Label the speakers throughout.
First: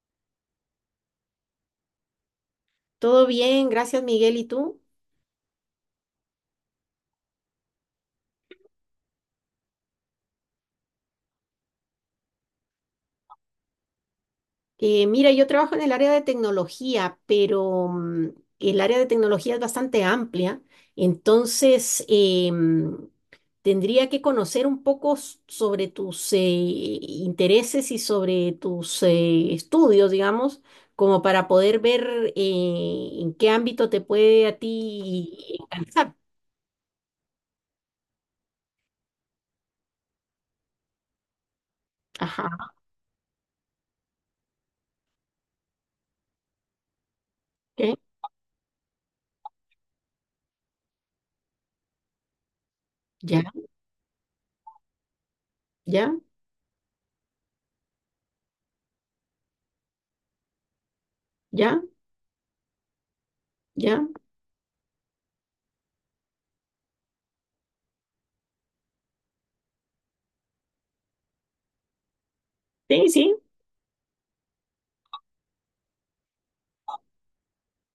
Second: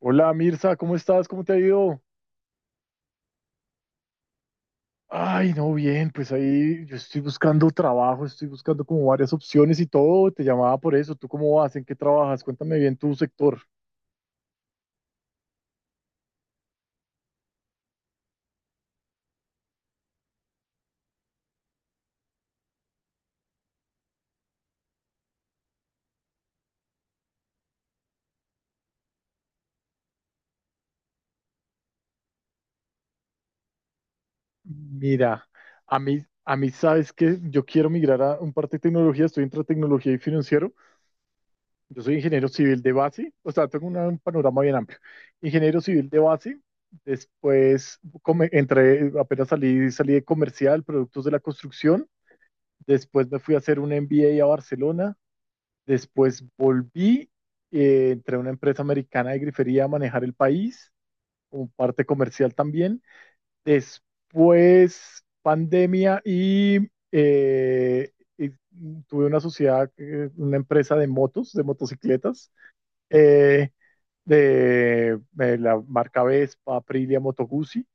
Speaker 1: Hola Mirza, ¿cómo estás? ¿Cómo te ha ido?
Speaker 2: Todo bien, gracias Miguel. ¿Y tú?
Speaker 1: Ay, no, bien, pues ahí yo estoy buscando trabajo, estoy buscando como varias opciones y todo, te llamaba por eso. ¿Tú cómo vas? ¿En qué trabajas? Cuéntame bien tu sector.
Speaker 2: Mira, yo trabajo en el área de tecnología, pero el área de tecnología es bastante amplia, entonces tendría que conocer un poco sobre tus intereses y sobre tus estudios, digamos, como para poder ver en qué ámbito te puede a
Speaker 1: Mira,
Speaker 2: ti
Speaker 1: a
Speaker 2: alcanzar.
Speaker 1: mí, a mí sabes que yo quiero migrar a un parte de tecnología, estoy entre tecnología y financiero, yo soy ingeniero
Speaker 2: Ajá.
Speaker 1: civil de base, o sea, tengo un panorama bien amplio. Ingeniero civil de base, después
Speaker 2: Ok.
Speaker 1: entré, apenas salí, salí de comercial, productos de la construcción. Después me
Speaker 2: Ya,
Speaker 1: fui a hacer un MBA a Barcelona.
Speaker 2: ya,
Speaker 1: Después volví, entré a una empresa americana de grifería a manejar el país, como
Speaker 2: ya,
Speaker 1: parte comercial también.
Speaker 2: ya.
Speaker 1: Después pandemia eh, y tuve una sociedad, una empresa de motos, de motocicletas.
Speaker 2: Sí, sí.
Speaker 1: Eh, de la marca Vespa, Aprilia, Moto Guzzi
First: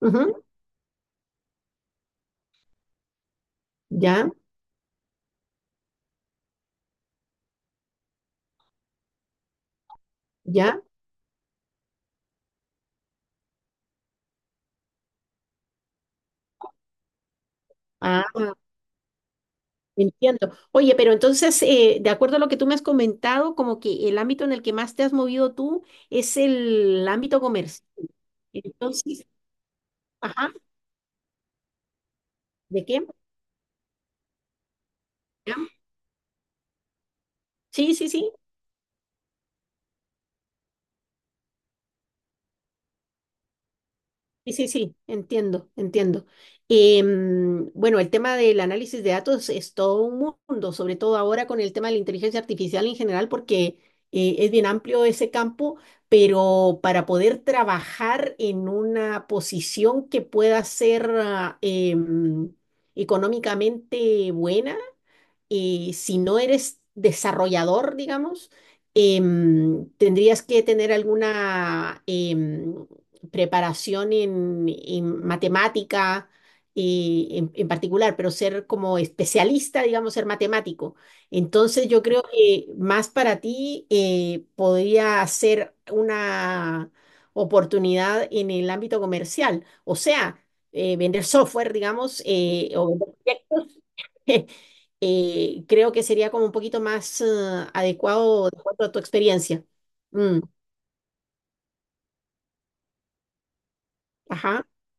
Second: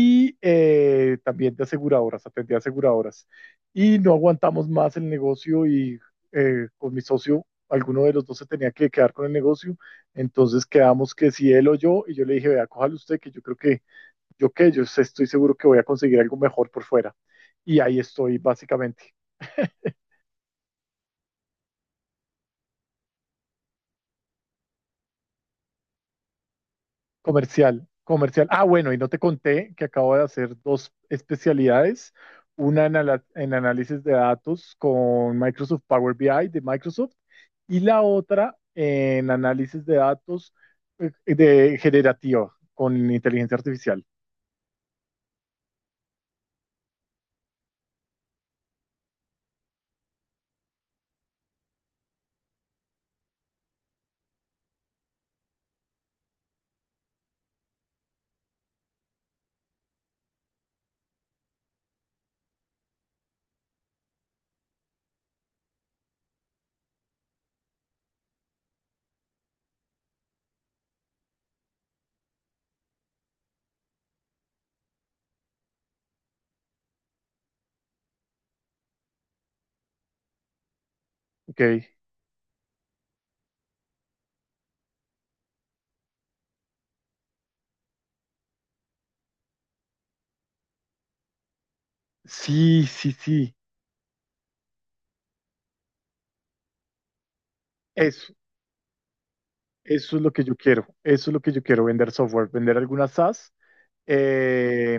Speaker 2: Ujú.
Speaker 1: también de aseguradoras, atendía aseguradoras. Y no
Speaker 2: Ya,
Speaker 1: aguantamos más el negocio y con mi socio, alguno de los dos se tenía que quedar con el negocio, entonces
Speaker 2: ya.
Speaker 1: quedamos que si él o yo, y yo le dije, vea, cójalo usted, que yo creo que yo estoy seguro que voy a conseguir algo mejor por fuera. Y ahí
Speaker 2: Ah,
Speaker 1: estoy básicamente.
Speaker 2: entiendo. Oye, pero entonces, de acuerdo a lo que tú me has comentado, como que el ámbito en el que más te has movido tú es el ámbito
Speaker 1: Comercial,
Speaker 2: comercial.
Speaker 1: comercial. Ah, bueno, y no te
Speaker 2: Entonces,
Speaker 1: conté que acabo de
Speaker 2: ajá,
Speaker 1: hacer dos especialidades,
Speaker 2: ¿de
Speaker 1: una en,
Speaker 2: qué?
Speaker 1: en análisis de datos con
Speaker 2: ¿Ya?
Speaker 1: Microsoft Power BI de Microsoft y
Speaker 2: Sí,
Speaker 1: la
Speaker 2: sí, sí.
Speaker 1: otra en análisis de datos, de generativo con inteligencia artificial.
Speaker 2: Sí, sí, sí, entiendo, entiendo. Bueno, el tema del análisis de datos es todo un mundo, sobre todo ahora con el tema de la inteligencia artificial en general, porque es bien amplio ese campo, pero para poder trabajar en una posición que pueda ser económicamente buena, si no eres desarrollador, digamos, tendrías que tener alguna preparación en matemática en particular, pero ser como especialista, digamos, ser matemático. Entonces
Speaker 1: Ok.
Speaker 2: yo creo que más para ti podría ser una oportunidad en el ámbito comercial, o sea, vender software, digamos,
Speaker 1: Sí,
Speaker 2: o vender
Speaker 1: sí, sí.
Speaker 2: proyectos creo que sería como un poquito más
Speaker 1: Eso,
Speaker 2: adecuado de acuerdo a tu experiencia.
Speaker 1: eso es lo
Speaker 2: Mm,
Speaker 1: que yo quiero. Eso es lo que yo quiero, vender software, vender algunas SaaS,
Speaker 2: ajá,
Speaker 1: eh,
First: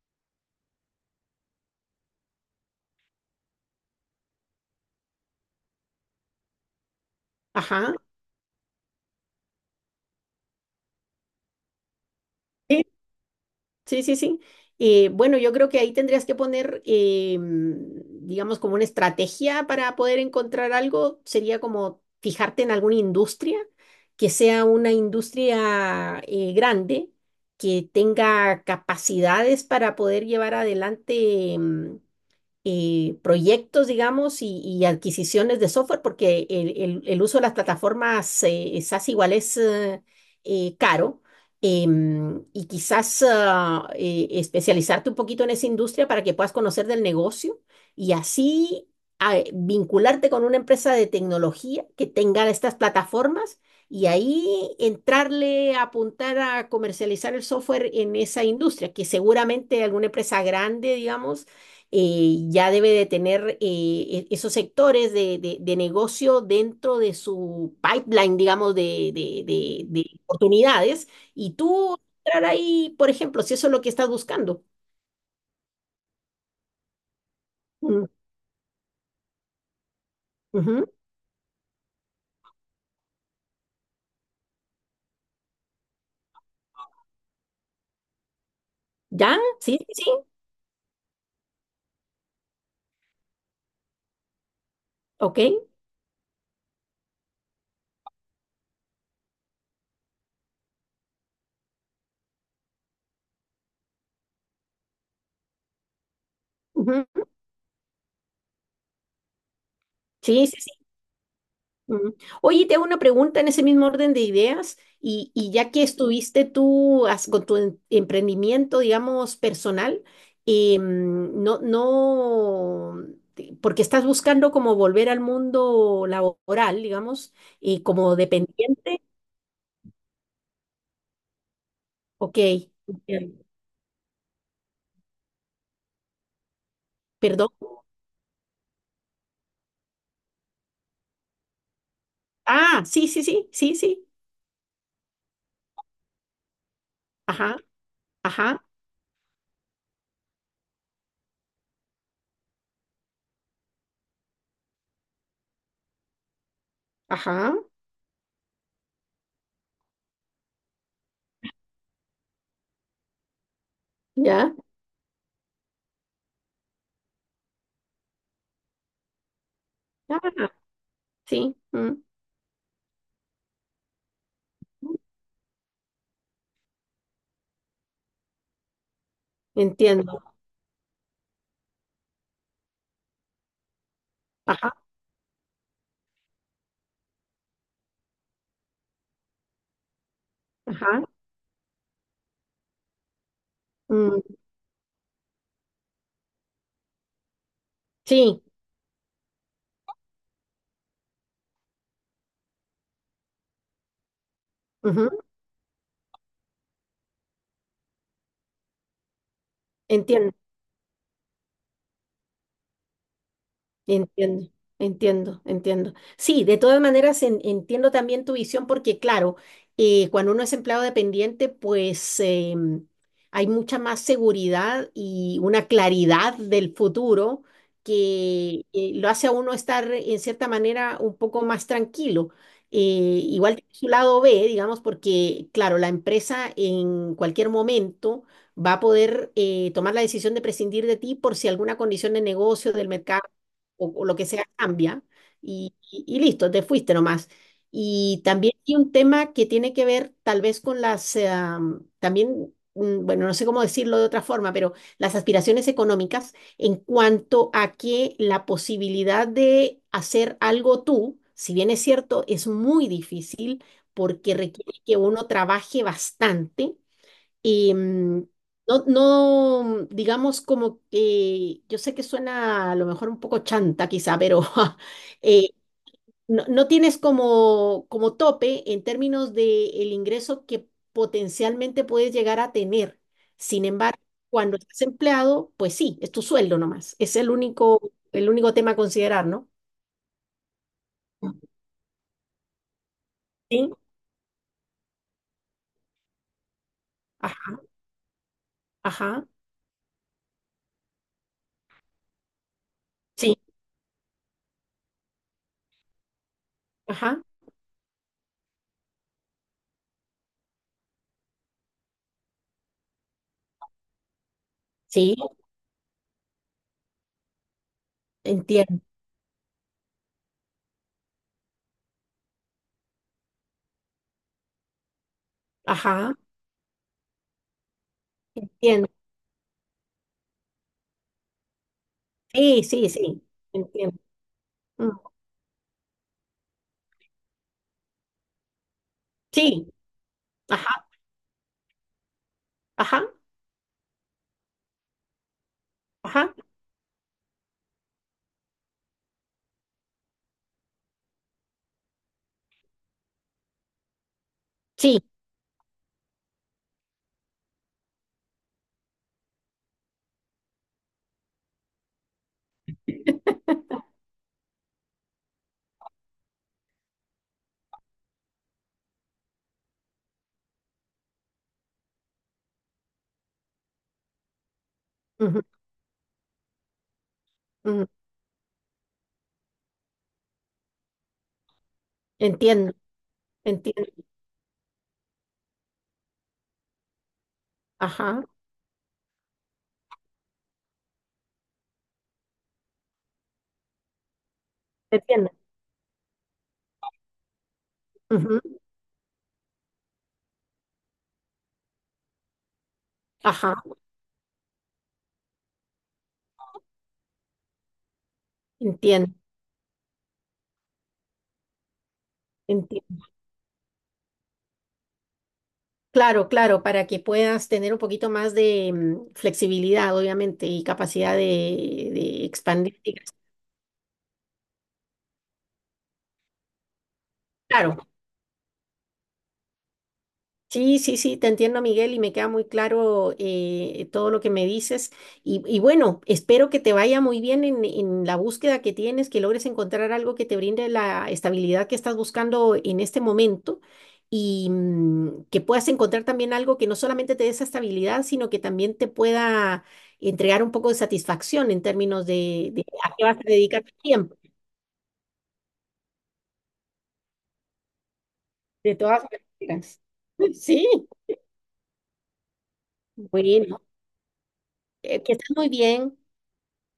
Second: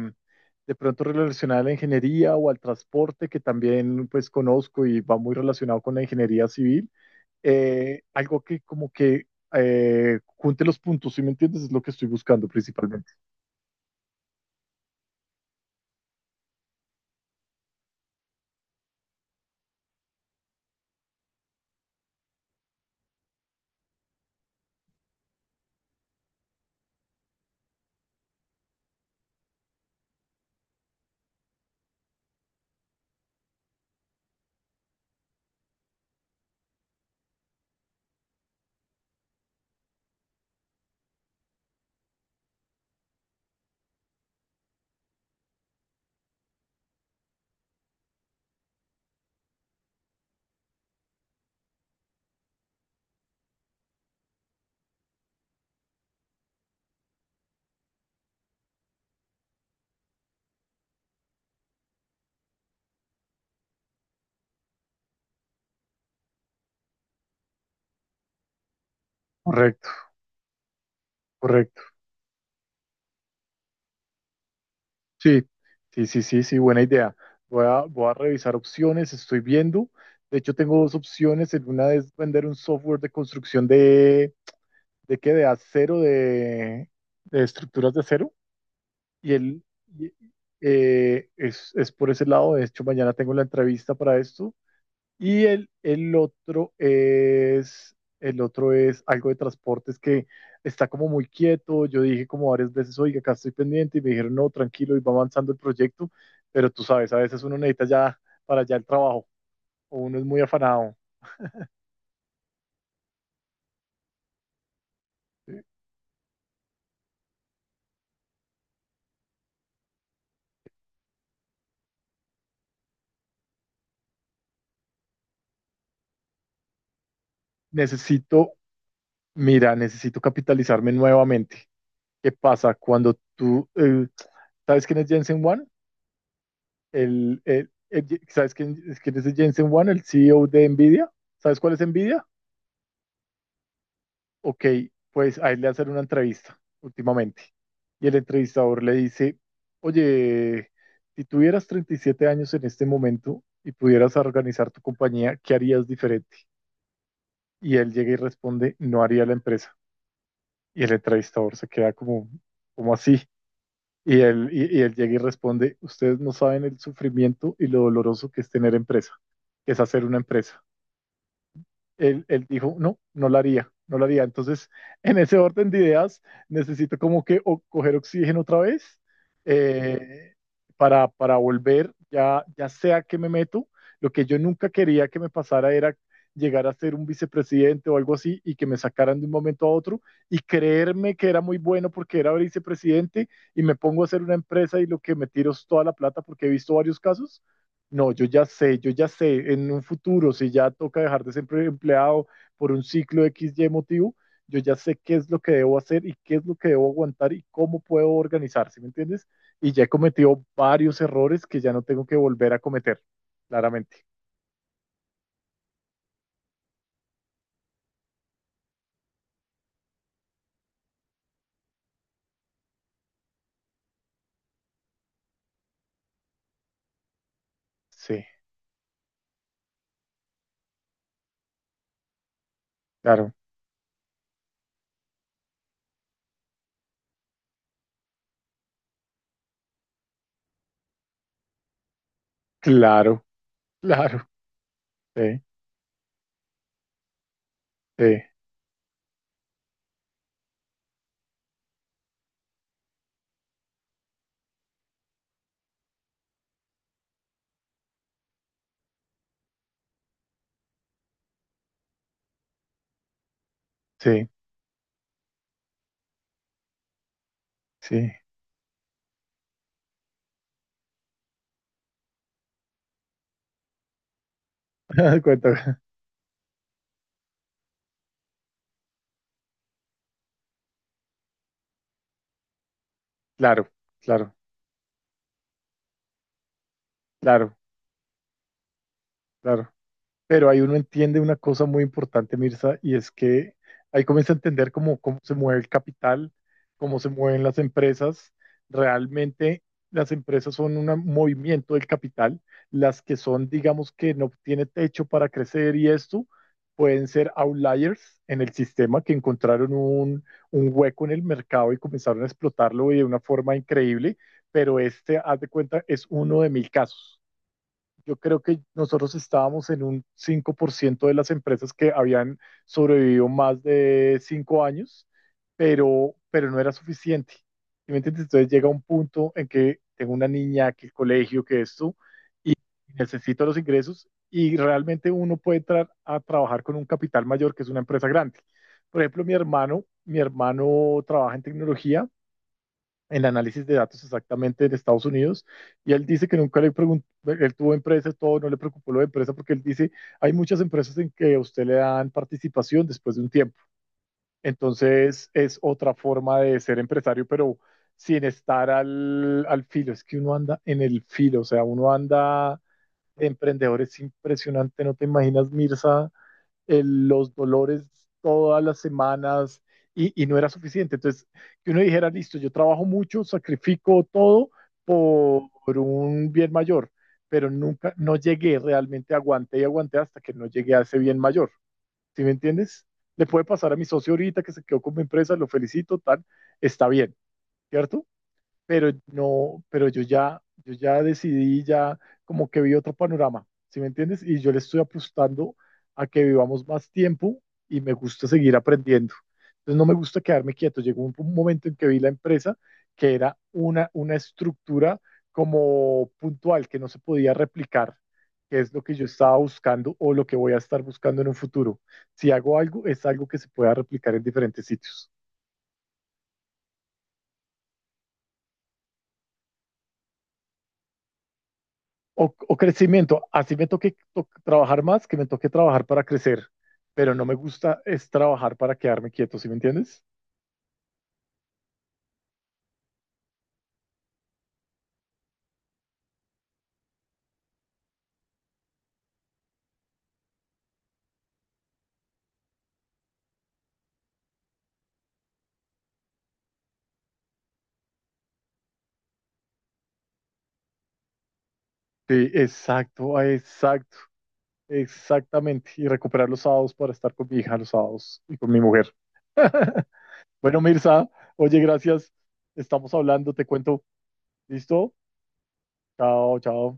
Speaker 1: de pronto relacionada a la ingeniería o al transporte, que también pues conozco y va muy relacionado con la ingeniería civil.
Speaker 2: ajá.
Speaker 1: Algo que como que junte los puntos, ¿sí me entiendes? Es lo que estoy buscando
Speaker 2: Sí,
Speaker 1: principalmente.
Speaker 2: sí, sí. Sí. Bueno, yo creo que ahí tendrías que poner, digamos, como una estrategia para poder encontrar algo. Sería como fijarte en alguna industria que sea una industria grande, que tenga capacidades para poder llevar adelante. Proyectos, digamos, y adquisiciones de software, porque el uso de las plataformas SaaS igual es caro. Y quizás especializarte un poquito en esa industria para que puedas conocer del negocio y así vincularte con una empresa de tecnología que tenga estas plataformas y ahí entrarle a apuntar a comercializar el software en esa industria, que seguramente alguna empresa grande, digamos, ya debe de tener esos sectores de, de negocio dentro de su pipeline, digamos, de,
Speaker 1: Correcto,
Speaker 2: de oportunidades. Y
Speaker 1: correcto.
Speaker 2: tú entrar ahí, por ejemplo, si eso es lo que estás buscando.
Speaker 1: Sí, sí, sí, sí, sí, buena idea.
Speaker 2: Mm.
Speaker 1: Voy a revisar opciones, estoy viendo. De hecho, tengo
Speaker 2: Ujú.
Speaker 1: dos opciones. En Una es vender un software de construcción ¿de qué? De acero, de estructuras de acero. Y
Speaker 2: ¿Ya?
Speaker 1: él
Speaker 2: Sí, sí,
Speaker 1: y-
Speaker 2: sí.
Speaker 1: es por ese lado. De hecho, mañana tengo la entrevista para esto. Y
Speaker 2: Ok.
Speaker 1: el otro es algo de transportes que está como muy quieto. Yo dije como varias veces, oiga, acá estoy pendiente. Y me dijeron, no, tranquilo, y va avanzando el proyecto. Pero tú sabes, a
Speaker 2: Ujú.
Speaker 1: veces uno necesita ya para allá el trabajo. O uno es muy
Speaker 2: Sí, sí.
Speaker 1: afanado.
Speaker 2: Mm. Oye, te hago una pregunta en ese mismo orden de ideas y
Speaker 1: ¿Sí?
Speaker 2: ya que estuviste tú con tu emprendimiento, digamos, personal, no, no, porque estás buscando como volver al mundo laboral, digamos, y como
Speaker 1: Necesito,
Speaker 2: dependiente.
Speaker 1: mira, necesito capitalizarme nuevamente. ¿Qué
Speaker 2: Ok.
Speaker 1: pasa cuando
Speaker 2: Ok,
Speaker 1: tú... ¿sabes quién es Jensen Huang?
Speaker 2: perdón.
Speaker 1: ¿Sabes quién, quién es Jensen Huang, el CEO de Nvidia? ¿Sabes cuál es Nvidia?
Speaker 2: Ah, sí, sí, sí, sí, sí,
Speaker 1: Ok, pues a él le hacen una entrevista últimamente.
Speaker 2: ajá,
Speaker 1: Y el
Speaker 2: ajá,
Speaker 1: entrevistador le dice, oye, si tuvieras 37 años en este momento y pudieras organizar tu compañía, ¿qué harías diferente?
Speaker 2: ajá,
Speaker 1: Y él llega y responde, no haría la empresa. Y el entrevistador se queda como, como así.
Speaker 2: ya,
Speaker 1: Y él llega y responde, ustedes no saben el sufrimiento y lo doloroso que es tener empresa, que es hacer una
Speaker 2: ah,
Speaker 1: empresa.
Speaker 2: sí, mm,
Speaker 1: Él dijo, no, no lo haría, no lo haría. Entonces, en ese orden de ideas, necesito como que coger oxígeno otra vez,
Speaker 2: entiendo,
Speaker 1: eh, para volver, ya, ya sea que me meto. Lo que yo nunca
Speaker 2: ajá,
Speaker 1: quería que me pasara era llegar a ser un vicepresidente o algo así y que me sacaran de un momento a otro y
Speaker 2: ajá,
Speaker 1: creerme que era muy bueno porque era vicepresidente y me pongo a hacer una
Speaker 2: mm,
Speaker 1: empresa y lo que me tiro es toda la plata porque he visto varios casos. No,
Speaker 2: sí.
Speaker 1: yo ya sé, en un futuro, si ya toca dejar de ser empleado por un ciclo X XY motivo, yo ya sé qué es lo que debo hacer y qué es lo que debo aguantar y cómo puedo organizar, ¿sí me entiendes? Y ya he
Speaker 2: Entiendo.
Speaker 1: cometido varios errores que ya no tengo que volver a cometer, claramente.
Speaker 2: Entiendo, entiendo, entiendo. Sí, de todas maneras entiendo también tu visión porque, claro, cuando uno es empleado dependiente, pues hay mucha más seguridad y una claridad del futuro
Speaker 1: Sí,
Speaker 2: que lo hace a uno estar en cierta manera un poco más tranquilo.
Speaker 1: claro,
Speaker 2: Igual tiene su lado B, digamos, porque, claro, la empresa en cualquier momento va a poder tomar la decisión de prescindir de ti por si alguna condición de negocio, del mercado
Speaker 1: claro,
Speaker 2: o lo que
Speaker 1: claro,
Speaker 2: sea cambia
Speaker 1: sí,
Speaker 2: y listo, te fuiste nomás.
Speaker 1: sí,
Speaker 2: Y también hay un tema que tiene que ver tal vez con las, también, bueno, no sé cómo decirlo de otra forma, pero las aspiraciones económicas en cuanto a que la posibilidad de hacer algo tú, si bien es cierto, es muy difícil
Speaker 1: sí,
Speaker 2: porque requiere que uno trabaje bastante. Y
Speaker 1: sí.
Speaker 2: no, no, digamos como que, yo sé que suena a lo mejor un poco chanta quizá, pero eh,
Speaker 1: Cuenta,
Speaker 2: no, no tienes como, como tope en términos de el ingreso que potencialmente puedes llegar a tener. Sin
Speaker 1: claro,
Speaker 2: embargo,
Speaker 1: claro,
Speaker 2: cuando estás empleado, pues sí, es tu sueldo nomás. Es
Speaker 1: claro,
Speaker 2: el único tema a considerar, ¿no?
Speaker 1: claro. Pero ahí uno entiende una cosa muy importante, Mirza, y es que
Speaker 2: Sí,
Speaker 1: ahí comienza a entender cómo, cómo se mueve el capital, cómo se mueven
Speaker 2: ajá,
Speaker 1: las empresas.
Speaker 2: ajá,
Speaker 1: Realmente las empresas son un movimiento del capital. Las que
Speaker 2: sí,
Speaker 1: son, digamos, que no tiene techo para crecer y esto, pueden
Speaker 2: ajá,
Speaker 1: ser outliers en el sistema que encontraron un hueco en el mercado y comenzaron a explotarlo de una forma increíble. Pero
Speaker 2: sí,
Speaker 1: este, haz de cuenta, es uno de mil casos. Yo creo que
Speaker 2: entiendo,
Speaker 1: nosotros estábamos en un 5% de las empresas que habían sobrevivido más de 5 años,
Speaker 2: ajá,
Speaker 1: pero no era suficiente. ¿Sí me entiendes? Entonces llega un
Speaker 2: entiendo.
Speaker 1: punto en que tengo una niña, que el colegio, que esto,
Speaker 2: Sí, sí,
Speaker 1: y
Speaker 2: sí,
Speaker 1: necesito los
Speaker 2: entiendo.
Speaker 1: ingresos y realmente uno puede entrar a trabajar con un capital mayor, que es una empresa grande. Por ejemplo,
Speaker 2: Sí,
Speaker 1: mi
Speaker 2: ajá,
Speaker 1: hermano trabaja en tecnología,
Speaker 2: ajá,
Speaker 1: en análisis de datos exactamente en Estados Unidos, y él dice
Speaker 2: ajá,
Speaker 1: que nunca le preguntó, él tuvo empresas todo, no le preocupó lo de empresa, porque él dice, hay muchas empresas en que a usted le dan participación después de un tiempo,
Speaker 2: sí,
Speaker 1: entonces es otra forma de ser empresario, pero sin estar al filo, es que uno anda en el filo, o sea, uno anda, de emprendedor impresionante, no te imaginas, Mirza, los dolores todas las semanas y no era suficiente. Entonces, que uno dijera, listo, yo trabajo mucho, sacrifico todo
Speaker 2: ujú,
Speaker 1: por un bien mayor, pero
Speaker 2: ujú.
Speaker 1: nunca, no llegué, realmente aguanté y aguanté hasta que no llegué a ese bien mayor. ¿Sí me
Speaker 2: Entiendo,
Speaker 1: entiendes? Le puede pasar a mi
Speaker 2: entiendo,
Speaker 1: socio ahorita que se quedó con mi empresa, lo felicito, tal, está bien, ¿cierto?
Speaker 2: ajá,
Speaker 1: Pero no, pero yo ya decidí, ya como que vi otro panorama, ¿sí me entiendes? Y yo le estoy
Speaker 2: entiendo,
Speaker 1: apostando a que vivamos más tiempo y me gusta
Speaker 2: ujú,
Speaker 1: seguir aprendiendo. Entonces no me gusta quedarme quieto. Llegó un momento en que vi la empresa que era
Speaker 2: ajá,
Speaker 1: una estructura como puntual, que no se podía replicar, que es lo que yo
Speaker 2: entiendo,
Speaker 1: estaba buscando o lo que voy a estar buscando en un futuro. Si hago algo,
Speaker 2: entiendo.
Speaker 1: es algo que se pueda replicar en diferentes sitios.
Speaker 2: Claro, claro, para que puedas tener un poquito más de flexibilidad, obviamente, y capacidad de
Speaker 1: O
Speaker 2: expandir.
Speaker 1: crecimiento, así me toque trabajar más, que me toque trabajar para crecer, pero no me gusta
Speaker 2: Claro.
Speaker 1: es trabajar para quedarme quieto, ¿sí me entiendes?
Speaker 2: Sí, sí, sí, te entiendo, Miguel, y me queda muy claro todo lo que me dices. Y bueno, espero que te vaya muy bien en la búsqueda que tienes, que logres encontrar algo que te brinde la estabilidad que estás buscando en este momento y que puedas encontrar también algo que no solamente te dé esa estabilidad, sino que también te pueda entregar un poco de satisfacción en términos
Speaker 1: Sí,
Speaker 2: de a qué
Speaker 1: exacto,
Speaker 2: vas a
Speaker 1: ah,
Speaker 2: dedicar tu
Speaker 1: exacto,
Speaker 2: tiempo,
Speaker 1: exactamente. Y recuperar los sábados para estar con mi hija los sábados y con mi
Speaker 2: de
Speaker 1: mujer.
Speaker 2: todas maneras.
Speaker 1: Bueno,
Speaker 2: Sí,
Speaker 1: Mirza, oye, gracias. Estamos hablando, te
Speaker 2: bueno,
Speaker 1: cuento. ¿Listo?
Speaker 2: que estés muy bien.
Speaker 1: Chao, chao.